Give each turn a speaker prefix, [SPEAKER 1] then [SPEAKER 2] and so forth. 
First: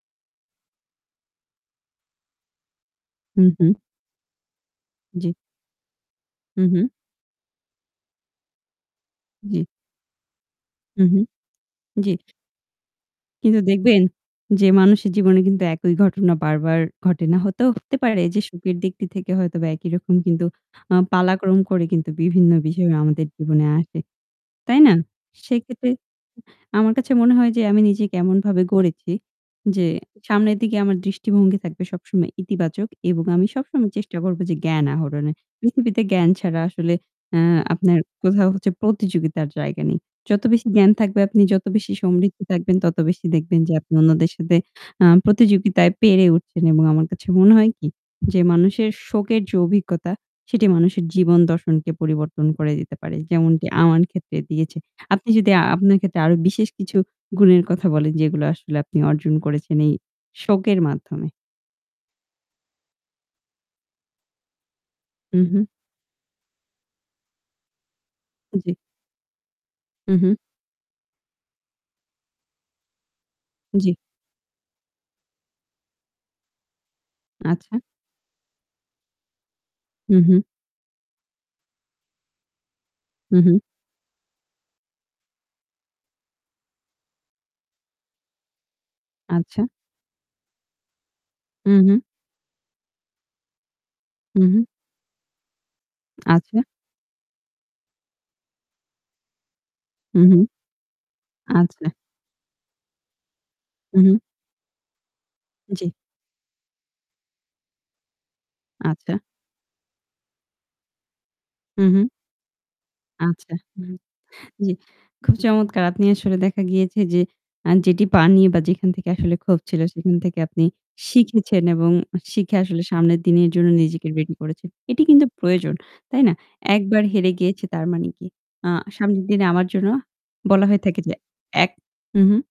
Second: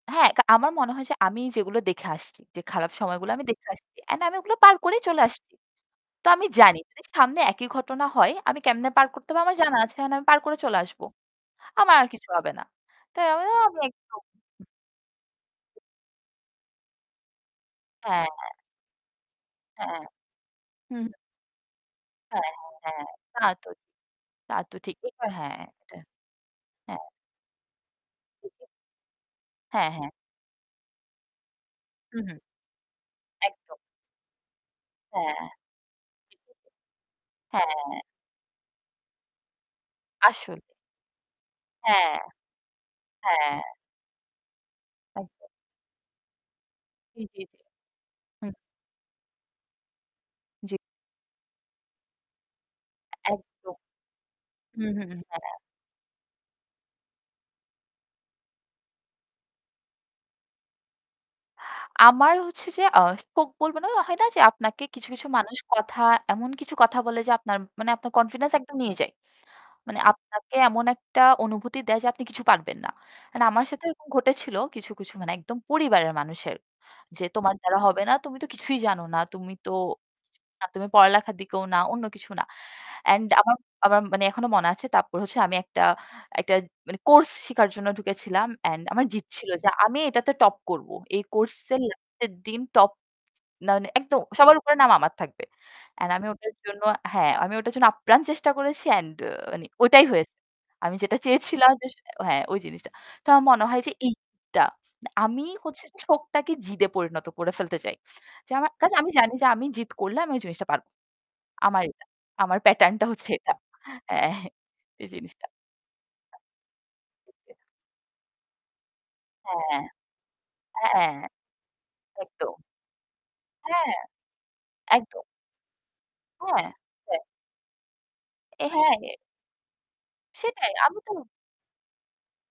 [SPEAKER 1] হ্যাঁ, আ আমার মনে হয় যে আমি যেগুলো দেখে আসছি, যে খারাপ সময়গুলো
[SPEAKER 2] হু,
[SPEAKER 1] আমি দেখে
[SPEAKER 2] হু।
[SPEAKER 1] আসছি। অ্যান্ড আমি ওগুলো পার করেই চলে
[SPEAKER 2] জি।
[SPEAKER 1] আসছি। তো আমি
[SPEAKER 2] হু,
[SPEAKER 1] জানি
[SPEAKER 2] হু।
[SPEAKER 1] যে সামনে একই ঘটনা হয়, আমি কেমনে পার করতে হবে, আমার
[SPEAKER 2] জি।
[SPEAKER 1] জানা আছে। আমি পার করে চলে আসব।
[SPEAKER 2] হু, হু,
[SPEAKER 1] আমার আর
[SPEAKER 2] জি।
[SPEAKER 1] কিছু হবে না। তো আমিও
[SPEAKER 2] কিন্তু
[SPEAKER 1] আমি
[SPEAKER 2] দেখবেন,
[SPEAKER 1] একদম
[SPEAKER 2] যে মানুষের জীবনে কিন্তু একই ঘটনা বারবার ঘটে না। হতেও হতে পারে
[SPEAKER 1] হ্যাঁ।
[SPEAKER 2] যে সুখের দিকটি থেকে হয়তো বা একই
[SPEAKER 1] হ্যাঁ,
[SPEAKER 2] রকম, কিন্তু আ
[SPEAKER 1] হু।
[SPEAKER 2] পালাক্রম করে কিন্তু
[SPEAKER 1] হ্যাঁ
[SPEAKER 2] বিভিন্ন
[SPEAKER 1] হ্যাঁ
[SPEAKER 2] বিষয়
[SPEAKER 1] হ্যাঁ,
[SPEAKER 2] আমাদের
[SPEAKER 1] তা
[SPEAKER 2] জীবনে
[SPEAKER 1] তো
[SPEAKER 2] আসে।
[SPEAKER 1] তা তো
[SPEAKER 2] তাই না?
[SPEAKER 1] ঠিক। এটা, হ্যাঁ।
[SPEAKER 2] সেক্ষেত্রে
[SPEAKER 1] এটা,
[SPEAKER 2] আমার
[SPEAKER 1] হ্যাঁ।
[SPEAKER 2] কাছে মনে হয় যে, আমি নিজে কেমনভাবে গড়েছি যে
[SPEAKER 1] হ্যাঁ, হ্যাঁ।
[SPEAKER 2] সামনের দিকে আমার দৃষ্টিভঙ্গি থাকবে
[SPEAKER 1] হু,
[SPEAKER 2] সবসময়
[SPEAKER 1] হু।
[SPEAKER 2] ইতিবাচক এবং আমি
[SPEAKER 1] একদম।
[SPEAKER 2] সবসময় চেষ্টা করব যে জ্ঞান আহরণে।
[SPEAKER 1] হ্যাঁ।
[SPEAKER 2] পৃথিবীতে জ্ঞান ছাড়া আসলে আ আপনার
[SPEAKER 1] হ্যাঁ।
[SPEAKER 2] কোথাও হচ্ছে প্রতিযোগিতার জায়গা নেই। যত
[SPEAKER 1] আসল।
[SPEAKER 2] বেশি জ্ঞান থাকবে, আপনি যত বেশি
[SPEAKER 1] হ্যাঁ।
[SPEAKER 2] সমৃদ্ধ থাকবেন, তত বেশি
[SPEAKER 1] হ্যাঁ।
[SPEAKER 2] দেখবেন যে আপনি অন্যদের সাথে আ
[SPEAKER 1] আচ্ছা।
[SPEAKER 2] প্রতিযোগিতায় পেরে উঠছেন এবং আমার
[SPEAKER 1] জি,
[SPEAKER 2] কাছে
[SPEAKER 1] জি,
[SPEAKER 2] মনে
[SPEAKER 1] জি।
[SPEAKER 2] হয় কি যে,
[SPEAKER 1] হুম।
[SPEAKER 2] মানুষের শোকের যে অভিজ্ঞতা সেটি
[SPEAKER 1] জ্বী।
[SPEAKER 2] মানুষের জীবন দর্শনকে পরিবর্তন করে দিতে পারে, যেমনটি
[SPEAKER 1] একদম।
[SPEAKER 2] আমার ক্ষেত্রে দিয়েছে।
[SPEAKER 1] হু, হু, হু।
[SPEAKER 2] আপনি
[SPEAKER 1] হ্যাঁ,
[SPEAKER 2] যদি
[SPEAKER 1] হ্যাঁ।
[SPEAKER 2] আপনার ক্ষেত্রে আরো বিশেষ কিছু গুণের কথা বলেন, যেগুলো আসলে আপনি অর্জন করেছেন এই শোকের মাধ্যমে।
[SPEAKER 1] আমার হচ্ছে যে, আ [unintelligible] বলব না হয় না যে, আপনাকে কিছু কিছু
[SPEAKER 2] হু,
[SPEAKER 1] মানুষ
[SPEAKER 2] হু।
[SPEAKER 1] কথা, এমন কিছু কথা বলে, যে আপনার মানে আপনার কনফিডেন্স
[SPEAKER 2] আ জি।
[SPEAKER 1] একদম নিয়ে যায়। মানে
[SPEAKER 2] হু, হু।
[SPEAKER 1] আপনাকে এমন একটা অনুভূতি দেয় যে, "আপনি কিছু পারবেন না।" মানে আমার সাথে
[SPEAKER 2] জি।
[SPEAKER 1] এরকম ঘটেছিল কিছু, কিছু মানে একদম পরিবারের মানুষের। যে, "তোমার দ্বারা
[SPEAKER 2] আচ্ছা।
[SPEAKER 1] হবে না, তুমি তো কিছুই জানো না। তুমি তো
[SPEAKER 2] হু, হু।
[SPEAKER 1] না তুমি পড়ালেখার দিকেও না, অন্য কিছু না।" অ্যান্ড
[SPEAKER 2] হু,
[SPEAKER 1] আমার
[SPEAKER 2] হু।
[SPEAKER 1] আমার মানে এখনো মনে আছে তারপর হচ্ছে আমি একটা একটা মানে কোর্স শিখার জন্য ঢুকেছিলাম। অ্যান্ড আমার জিদ্‌ ছিল,
[SPEAKER 2] আচ্ছা।
[SPEAKER 1] যে আমি এটাতে টপ করব। এই
[SPEAKER 2] হু,
[SPEAKER 1] কোর্সের
[SPEAKER 2] হু।
[SPEAKER 1] লাস্টের দিন টপ, মা মানে একদম
[SPEAKER 2] হু,
[SPEAKER 1] সবার
[SPEAKER 2] হু।
[SPEAKER 1] উপরে নাম আমার থাকবে। অ্যান্ড আমি ওটার
[SPEAKER 2] আচ্ছা।
[SPEAKER 1] জন্য হ্যাঁ, আমি ওটার জন্য আপ্রাণ চেষ্টা করেছি। অ্যান্ড মানে ওটাই
[SPEAKER 2] হু,
[SPEAKER 1] হয়েছে।
[SPEAKER 2] হু।
[SPEAKER 1] আমি যেটা চেয়েছিলাম যে,
[SPEAKER 2] আচ্ছা।
[SPEAKER 1] হ্যাঁ, ওই জিনিসটা। তো আমার মনে হয় যে,
[SPEAKER 2] হু, হু।
[SPEAKER 1] এইটা মানে আমি হচ্ছে
[SPEAKER 2] জি।
[SPEAKER 1] যে শখটাকে জিদে পরিণত করে ফেলতে চাই। যে আমার কাজ আমি
[SPEAKER 2] আচ্ছা।
[SPEAKER 1] জানি যে আমি জিদ করলে আমি ওই জিনিসটা পারব।
[SPEAKER 2] হু,
[SPEAKER 1] আমার এটা
[SPEAKER 2] হু।
[SPEAKER 1] আমার প্যাটার্ন টা হচ্ছে এটা।
[SPEAKER 2] আচ্ছা।
[SPEAKER 1] হ্যাঁ,
[SPEAKER 2] জি,
[SPEAKER 1] এই
[SPEAKER 2] খুব
[SPEAKER 1] জিনিসটা।
[SPEAKER 2] চমৎকার। আপনি আসলে দেখা গিয়েছে যে আ যেটি পাননি বা যেখান থেকে আসলে ক্ষোভ ছিল,
[SPEAKER 1] হ্যাঁ।
[SPEAKER 2] সেখান থেকে আপনি
[SPEAKER 1] এ হ্যাঁ।
[SPEAKER 2] শিখেছেন এবং
[SPEAKER 1] একদম।
[SPEAKER 2] শিখে আসলে সামনের দিনের জন্য
[SPEAKER 1] হ্যাঁ,
[SPEAKER 2] নিজেকে রেডি করেছেন। এটি
[SPEAKER 1] একদম।
[SPEAKER 2] কিন্তু প্রয়োজন। তাই না?
[SPEAKER 1] হ্যাঁ,
[SPEAKER 2] একবার
[SPEAKER 1] হ্যাঁ।
[SPEAKER 2] হেরে গিয়েছে তার মানে কি?
[SPEAKER 1] এ
[SPEAKER 2] আ
[SPEAKER 1] হ্যাঁ।
[SPEAKER 2] সামনের দিনে আমার জন্য বলা
[SPEAKER 1] সেটাই
[SPEAKER 2] হয়ে
[SPEAKER 1] আমি
[SPEAKER 2] থাকে
[SPEAKER 1] তো
[SPEAKER 2] যে এক হু, হু।